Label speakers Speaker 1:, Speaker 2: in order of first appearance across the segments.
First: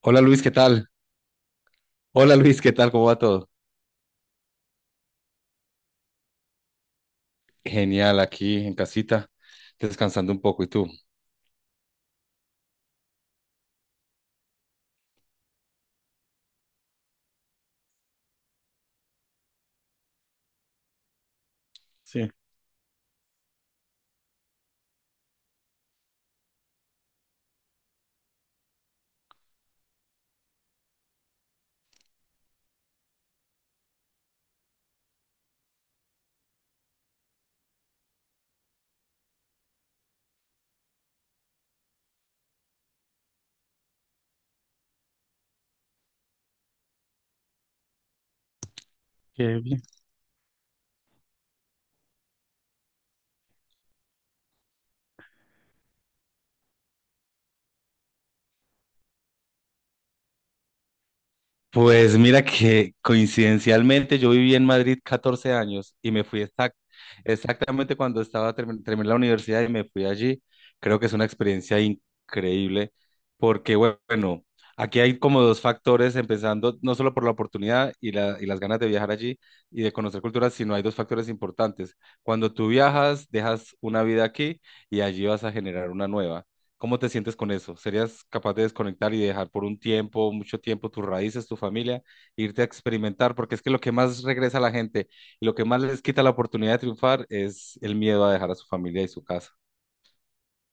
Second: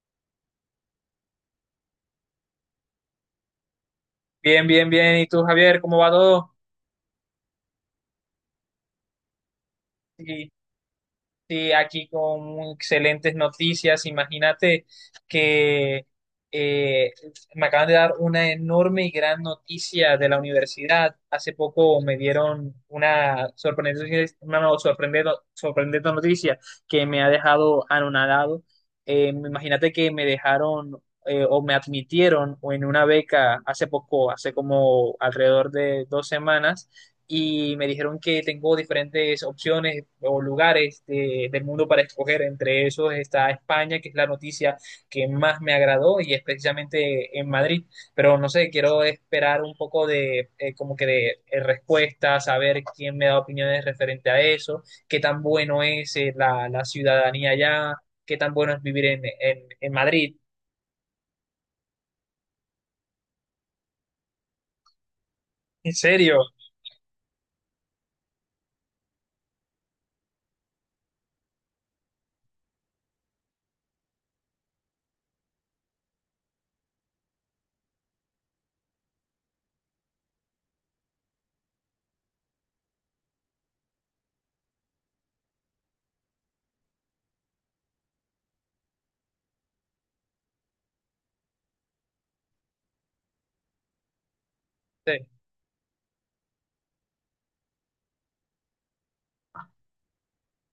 Speaker 1: Hola Luis, ¿qué tal? ¿Cómo va todo?
Speaker 2: Bien, bien, bien. ¿Y tú, Javier, cómo va todo?
Speaker 1: Genial, aquí en casita, descansando un
Speaker 2: Sí,
Speaker 1: poco. ¿Y tú?
Speaker 2: sí, aquí con excelentes noticias. Imagínate que eh, me acaban de dar una enorme y gran noticia de la universidad. Hace poco me
Speaker 1: Sí,
Speaker 2: dieron una sorprendente, una no- sorprendente, sorprendente noticia que me ha dejado anonadado. Imagínate que me dejaron o me admitieron en una beca hace poco, hace como alrededor de 2 semanas y me dijeron que tengo diferentes opciones o lugares del mundo para escoger. Entre esos está España, que es la noticia que más me agradó y es precisamente en Madrid. Pero no sé, quiero
Speaker 1: qué
Speaker 2: esperar un
Speaker 1: bien.
Speaker 2: poco de como que de respuesta, saber quién me da opiniones referente a eso, qué tan bueno es la ciudadanía allá, qué tan bueno es vivir en Madrid.
Speaker 1: Pues mira que coincidencialmente yo viví en Madrid 14
Speaker 2: ¿En
Speaker 1: años y me
Speaker 2: serio?
Speaker 1: fui exactamente cuando terminé la universidad y me fui allí. Creo que es una experiencia increíble porque bueno, aquí hay como dos factores, empezando no solo por la oportunidad y las ganas de viajar allí y de conocer culturas, sino hay dos factores importantes. Cuando tú viajas, dejas una vida aquí y allí vas a generar una nueva. ¿Cómo te sientes con eso? ¿Serías capaz de desconectar y dejar por un tiempo, mucho tiempo, tus raíces, tu familia, e irte a experimentar? Porque es que lo que más regresa a la gente
Speaker 2: Sí.
Speaker 1: y lo que más les quita la oportunidad de triunfar es el miedo a dejar a su familia y su casa.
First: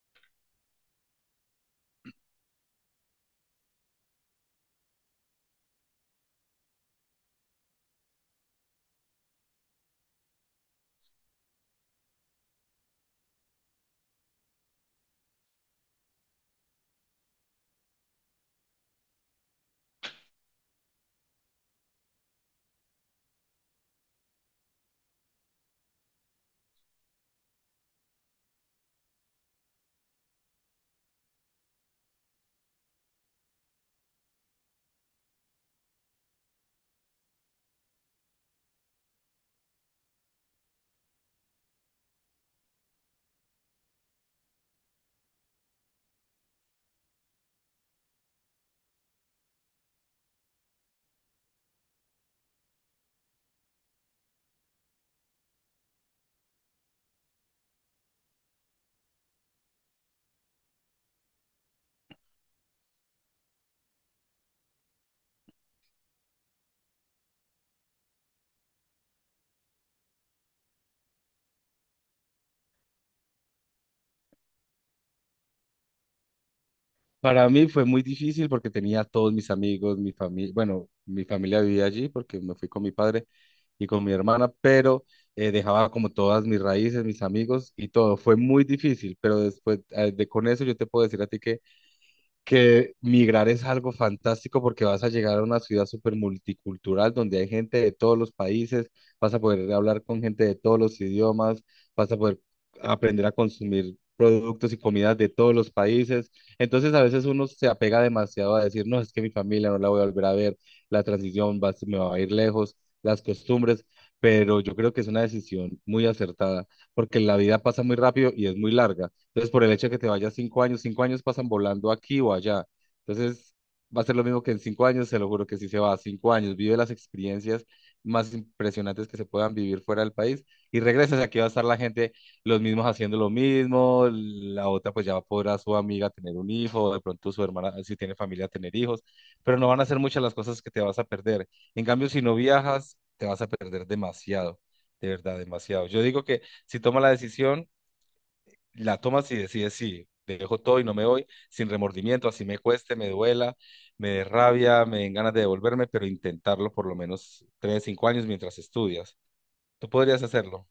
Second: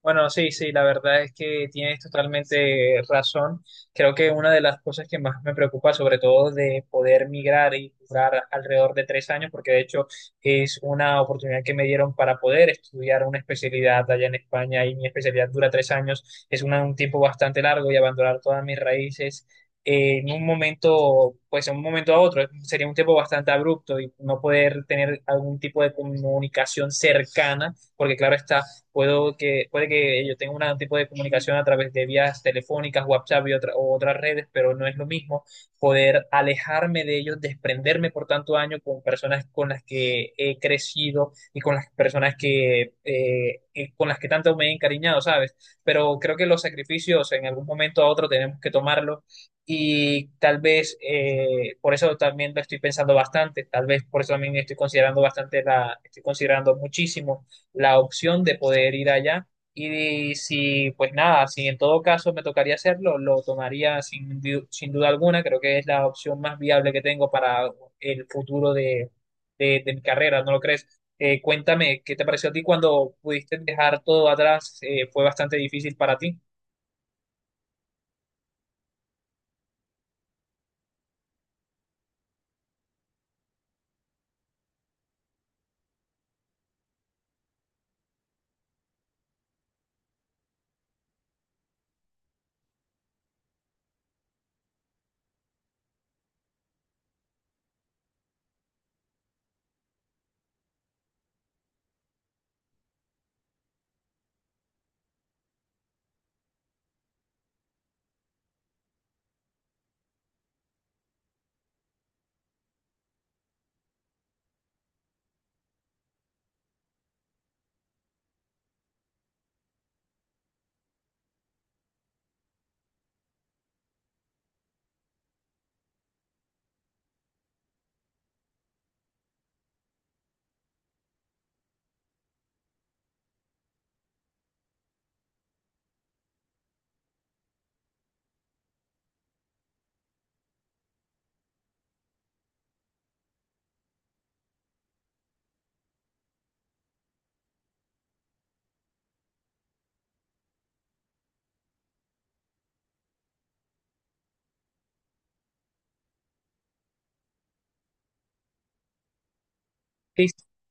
Speaker 2: Bueno, sí, sí, la verdad es que tienes totalmente razón. Creo que una de las cosas que más me preocupa, sobre todo de poder migrar y durar alrededor de 3 años, porque de hecho es una oportunidad que me dieron para poder estudiar una especialidad allá en España y mi especialidad dura 3 años, es un tiempo bastante largo y abandonar todas mis raíces. En un momento, pues en un momento a otro, sería un tiempo bastante abrupto y no poder tener algún tipo de comunicación cercana, porque claro está, puede que yo tenga un tipo de comunicación a través de vías telefónicas, WhatsApp y otra- o otras redes, pero no es lo mismo poder alejarme de ellos, desprenderme por tanto año con personas con las que he crecido y con las personas que, con las que tanto me he encariñado, ¿sabes? Pero creo que los sacrificios en algún momento a otro tenemos que tomarlos y tal vez por eso también lo estoy pensando bastante, tal vez por eso también estoy considerando bastante estoy considerando muchísimo la opción de poder ir allá. Y si, pues nada, si en todo caso me tocaría hacerlo, lo tomaría sin duda alguna. Creo que es la opción más viable que tengo para el futuro de mi carrera, ¿no lo crees? Cuéntame, ¿qué te pareció a ti cuando pudiste dejar todo atrás? ¿Fue bastante difícil para ti?
Speaker 1: Para mí fue muy difícil porque tenía a todos mis amigos, mi familia, bueno, mi familia vivía allí porque me fui con mi padre y con mi hermana, pero dejaba como todas mis raíces, mis amigos y todo. Fue muy difícil, pero después de con eso yo te puedo decir a ti que migrar es algo fantástico porque vas a llegar a una ciudad súper multicultural donde hay gente de todos los países, vas a poder hablar con gente de todos los idiomas, vas a poder aprender a consumir productos y comidas de todos los países. Entonces a veces uno se apega demasiado a decir, no, es que mi familia no la voy a volver a ver, la transición va, se me va a ir lejos, las costumbres, pero yo creo que es una decisión muy acertada porque la vida pasa muy rápido y es muy larga. Entonces, por el hecho de que te vayas cinco años pasan volando aquí o allá. Entonces, va a ser lo mismo que en cinco años, se lo juro que sí se va, cinco años, vive las experiencias más impresionantes que se puedan vivir fuera del país y regresas, aquí va a estar la gente, los mismos haciendo lo mismo, la otra pues ya podrá su amiga tener un hijo, o de pronto su hermana, si tiene familia, tener hijos, pero no van a ser muchas las cosas que te vas a perder. En cambio, si no viajas, te vas a perder demasiado, de verdad, demasiado. Yo digo que si toma la decisión la tomas y decides, sí, dejo todo y no me voy, sin remordimiento, así me cueste, me duela, me dé rabia, me den ganas de devolverme, pero intentarlo por lo menos tres, cinco años mientras estudias. ¿Tú podrías
Speaker 2: Sí,
Speaker 1: hacerlo?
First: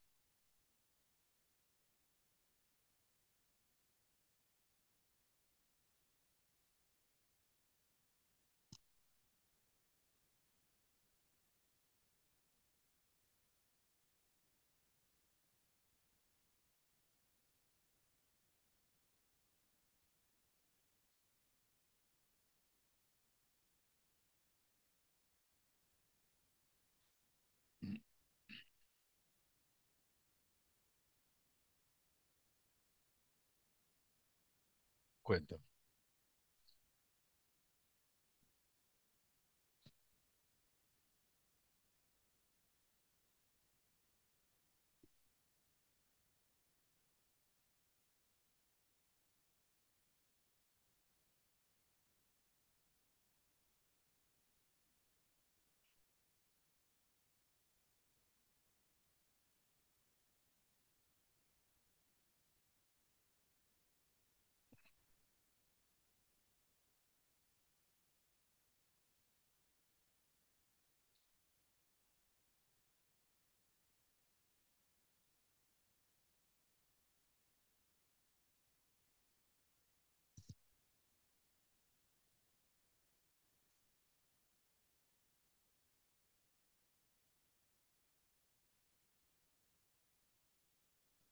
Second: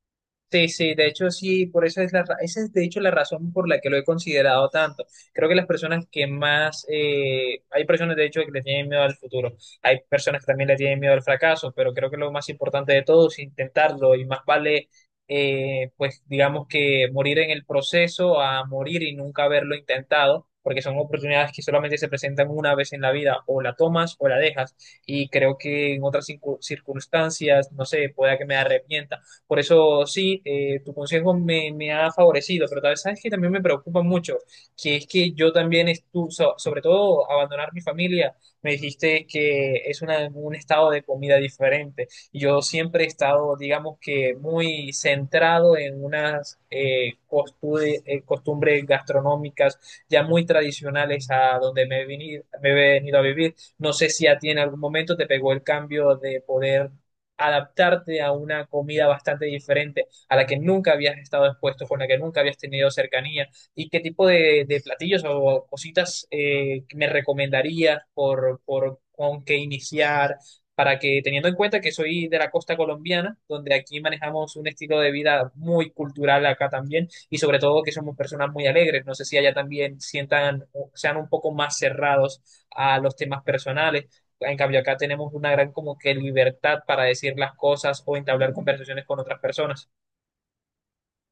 Speaker 2: sí, sí, de hecho sí, por eso es esa es de hecho la razón por la que lo he considerado tanto. Creo que las personas que más, hay personas de hecho que le tienen miedo al futuro, hay personas que también le tienen miedo al fracaso, pero creo que lo más importante de todo es intentarlo y más vale, pues digamos que morir en el proceso a morir y nunca haberlo intentado, porque son oportunidades que solamente se presentan una vez en la vida, o la tomas o la dejas, y creo que en otras circunstancias, no sé, pueda que me arrepienta, por eso sí, tu consejo me ha favorecido, pero tal vez sabes que también me preocupa mucho, que es que yo
Speaker 1: Cuéntame.
Speaker 2: también estuve, sobre todo abandonar mi familia, me dijiste que es un estado de comida diferente. Y yo siempre he estado, digamos que, muy centrado en unas costumbres gastronómicas ya muy tradicionales a donde me he venido a vivir. No sé si a ti en algún momento te pegó el cambio de poder adaptarte a una comida bastante diferente, a la que nunca habías estado expuesto, con la que nunca habías tenido cercanía, y qué tipo de platillos o cositas me recomendarías por con qué iniciar, para que teniendo en cuenta que soy de la costa colombiana, donde aquí manejamos un estilo de vida muy cultural acá también, y sobre todo que somos personas muy alegres, no sé si allá también sientan, sean un poco más cerrados a los temas personales, en cambio, acá tenemos una gran como que libertad para decir las cosas o entablar conversaciones con otras personas.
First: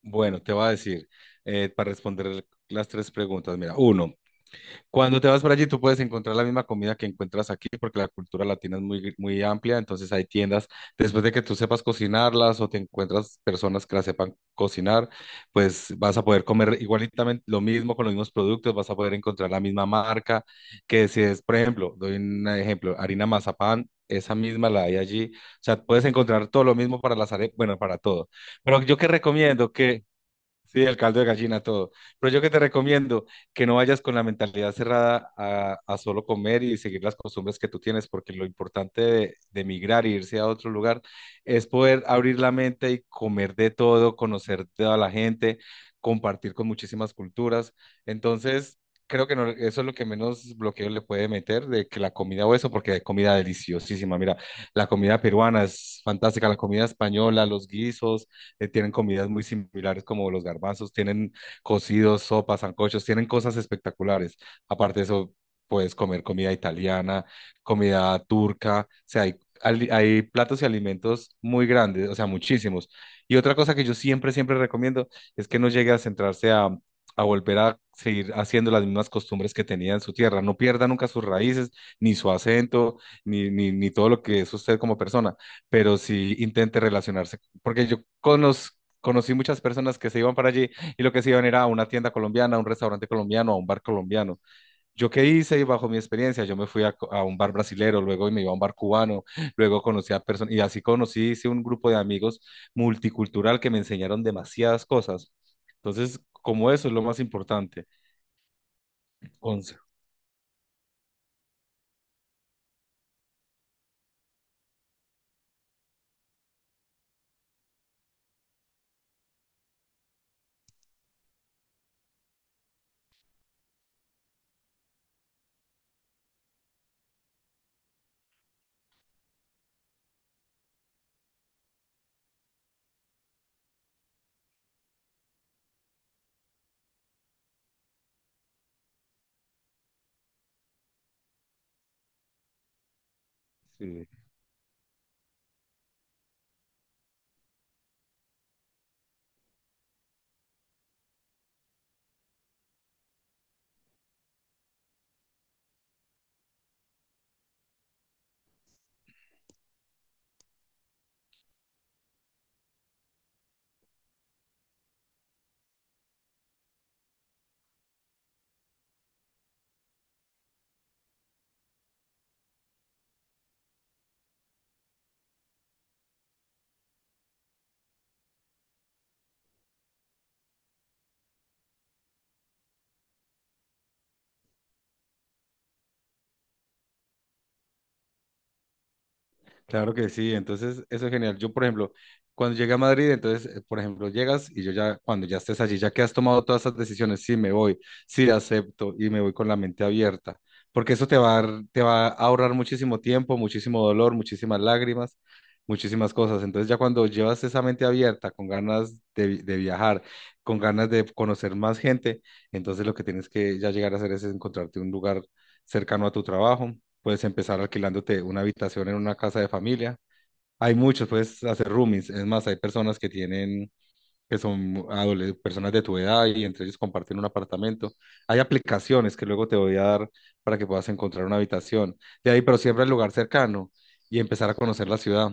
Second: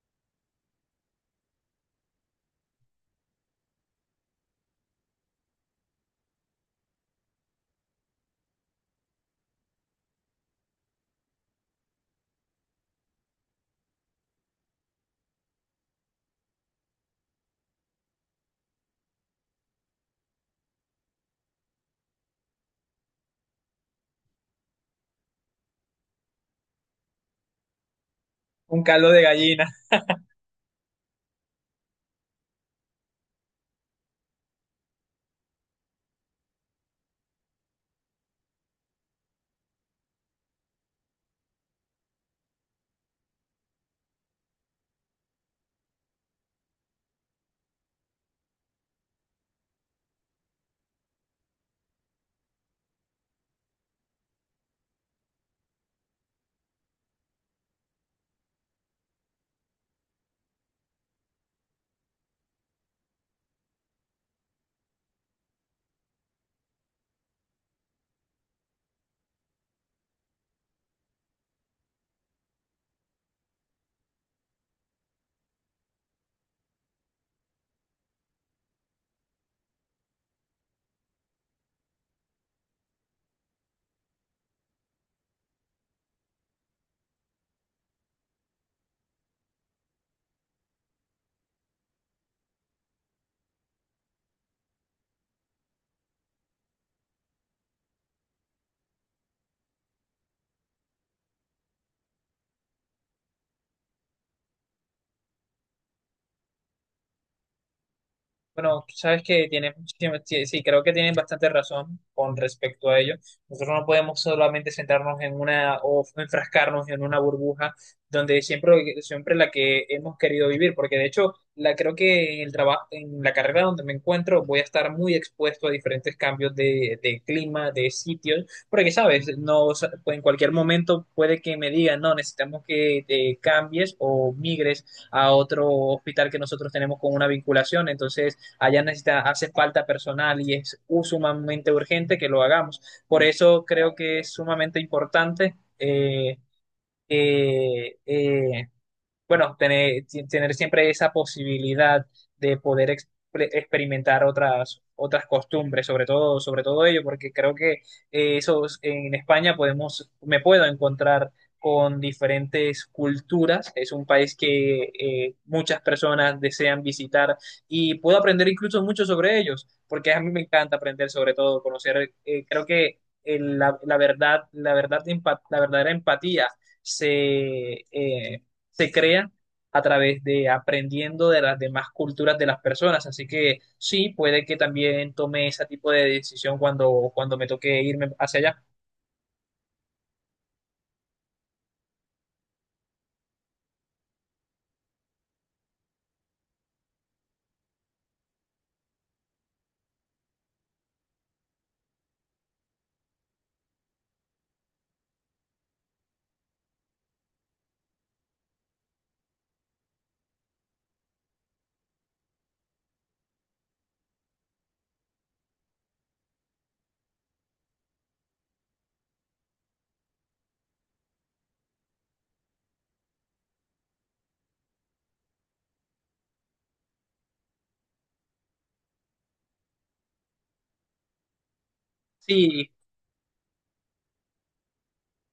Speaker 1: Bueno, te voy a decir, para responder las tres preguntas, mira, uno, cuando te vas para allí, tú puedes encontrar la misma comida que encuentras aquí, porque la cultura latina es muy amplia, entonces hay tiendas, después de que tú sepas cocinarlas o te encuentras personas que las sepan cocinar, pues vas a poder comer igualitamente lo mismo con los mismos productos, vas a poder encontrar la misma marca, que si es, por ejemplo, doy un ejemplo, harina mazapán, esa misma la hay allí, o sea, puedes encontrar todo lo mismo para las arepas, bueno, para todo. Pero
Speaker 2: Un
Speaker 1: yo que
Speaker 2: caldo de gallina.
Speaker 1: recomiendo que... Sí, el caldo de gallina, todo. Pero yo que te recomiendo que no vayas con la mentalidad cerrada a solo comer y seguir las costumbres que tú tienes, porque lo importante de migrar e irse a otro lugar es poder abrir la mente y comer de todo, conocer toda la gente, compartir con muchísimas culturas. Entonces, creo que eso es lo que menos bloqueo le puede meter de que la comida o eso, porque hay comida deliciosísima. Mira, la comida peruana es fantástica, la comida española, los guisos tienen comidas muy similares como los garbanzos, tienen cocidos, sopas, sancochos, tienen cosas espectaculares. Aparte de eso, puedes comer comida italiana, comida turca, o sea, hay platos y alimentos muy grandes, o sea, muchísimos. Y otra cosa que yo siempre recomiendo es que no llegue a centrarse a volver a seguir haciendo las mismas costumbres que tenía en su tierra. No pierda nunca sus raíces, ni su acento, ni todo lo que es usted como persona, pero sí intente relacionarse porque conocí muchas personas que se iban para allí y lo que se iban era a una tienda colombiana, a un restaurante colombiano, a un bar colombiano. ¿Yo qué hice? Y bajo mi experiencia, yo me fui a un bar brasilero, luego me iba a un bar cubano, luego conocí a personas, y así conocí, hice un grupo de amigos multicultural que me enseñaron demasiadas cosas. Entonces, como eso es lo más importante.
Speaker 2: Bueno, sabes que tiene,
Speaker 1: Once.
Speaker 2: sí, sí, creo que tienen bastante razón con respecto a ello. Nosotros no podemos solamente centrarnos en una o enfrascarnos en una burbuja donde siempre, siempre la que hemos querido vivir, porque de hecho, creo que en el trabajo, en la carrera donde me encuentro, voy a estar muy expuesto a diferentes cambios de clima, de sitios, porque sabes, no, o sea, pues, en cualquier momento puede que me digan, no, necesitamos que te cambies o migres a otro hospital que nosotros tenemos con una vinculación, entonces allá necesita, hace falta personal y es sumamente urgente que lo hagamos. Por eso creo que es sumamente importante eh, eh, bueno, tener siempre esa posibilidad de poder experimentar otras, otras costumbres, sobre todo ello, porque creo que en España podemos, me puedo encontrar con diferentes culturas. Es un país que muchas personas desean visitar y puedo aprender incluso mucho sobre ellos, porque a mí me encanta aprender sobre todo, conocer, creo que la verdad, la verdadera empatía se, eh, se crea a través de aprendiendo de las demás culturas de las personas. Así que sí, puede que también tome ese tipo de decisión cuando, cuando me toque irme hacia allá.
Speaker 1: Claro que sí, entonces eso es genial. Yo, por ejemplo, cuando llegué a Madrid, entonces, por ejemplo, llegas y yo ya, cuando ya estés allí, ya que has tomado todas esas decisiones, sí me voy, sí acepto y me voy con la mente abierta, porque eso te te va a ahorrar muchísimo tiempo, muchísimo dolor, muchísimas lágrimas, muchísimas cosas. Entonces ya cuando llevas esa mente abierta, con ganas de viajar, con ganas de conocer más gente, entonces lo que tienes que ya llegar a hacer es encontrarte un lugar cercano a tu trabajo. Puedes empezar alquilándote una habitación en una casa de familia. Hay muchos, puedes hacer roomies. Es más, hay personas que tienen que son personas de tu edad y entre ellos comparten un apartamento. Hay aplicaciones que luego te voy a dar para que puedas encontrar una habitación de ahí, pero
Speaker 2: Sí,
Speaker 1: siempre al lugar cercano y empezar a conocer la ciudad.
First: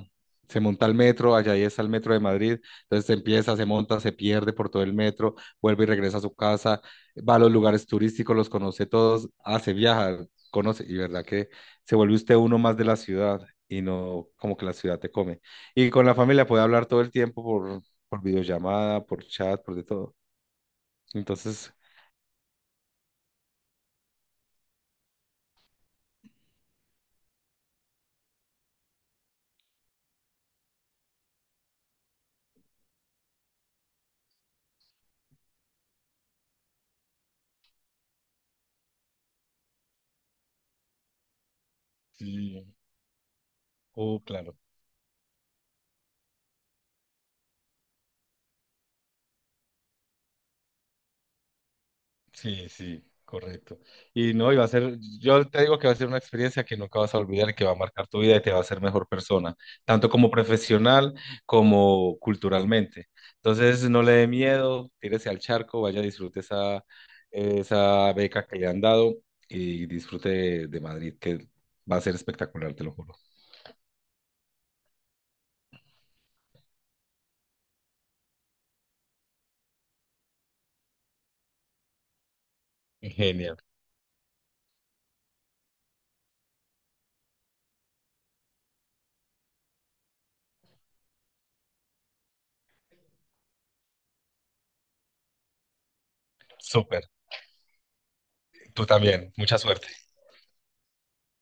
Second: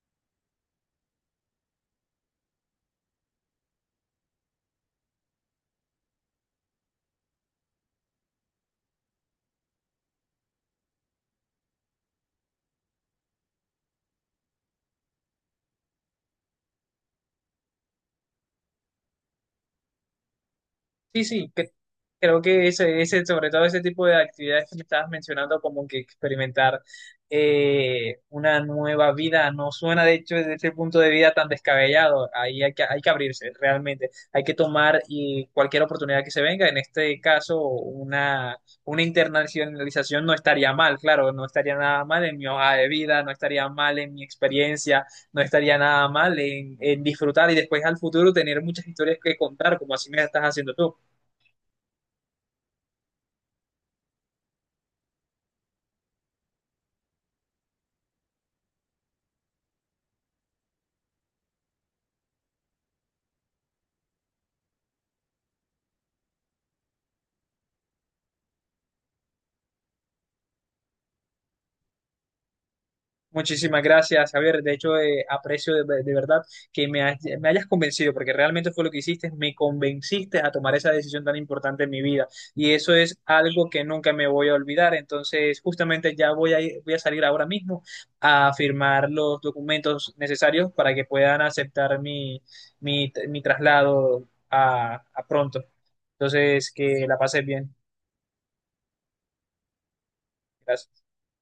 Speaker 1: Se monta el metro, allá ahí está el metro de Madrid, entonces se empieza, se monta, se pierde por todo el metro, vuelve y regresa a su casa, va a los lugares turísticos, los conoce todos, hace viajar, conoce, y verdad que se vuelve usted uno más de la ciudad y no como que la ciudad te come. Y con la familia puede hablar todo el tiempo por videollamada, por chat, por de todo.
Speaker 2: sí, sí,
Speaker 1: Entonces,
Speaker 2: creo que ese, sobre todo ese tipo de actividades que me estabas mencionando, como que experimentar una nueva vida, no suena de hecho desde ese punto de vida tan descabellado. Ahí hay que abrirse, realmente. Hay que tomar y cualquier oportunidad que se venga. En este caso, una internacionalización no estaría mal, claro, no estaría nada mal en mi
Speaker 1: sí,
Speaker 2: hoja de vida, no estaría mal en
Speaker 1: oh,
Speaker 2: mi
Speaker 1: claro,
Speaker 2: experiencia, no estaría nada mal en disfrutar y después al futuro tener muchas historias que contar, como así me estás haciendo tú.
Speaker 1: sí, sí, correcto. Y no, y va a ser, yo te digo que va a ser una experiencia que nunca vas a olvidar, y que va a marcar tu vida y te va a hacer mejor persona, tanto como profesional como culturalmente. Entonces, no le dé miedo, tírese al charco, vaya, disfrute esa, esa beca que le han dado y disfrute de Madrid, que va a ser espectacular, te lo juro.
Speaker 2: Muchísimas gracias, Javier. De hecho, aprecio de verdad que me hayas convencido, porque realmente fue lo que hiciste, me convenciste a tomar esa decisión tan importante en mi vida. Y eso es
Speaker 1: Genial,
Speaker 2: algo que nunca me voy a olvidar. Entonces, justamente ya voy a salir ahora mismo a firmar los documentos necesarios para que puedan aceptar mi traslado a pronto. Entonces, que
Speaker 1: súper.
Speaker 2: la pases bien.
Speaker 1: Tú también, mucha suerte.
Speaker 2: Gracias.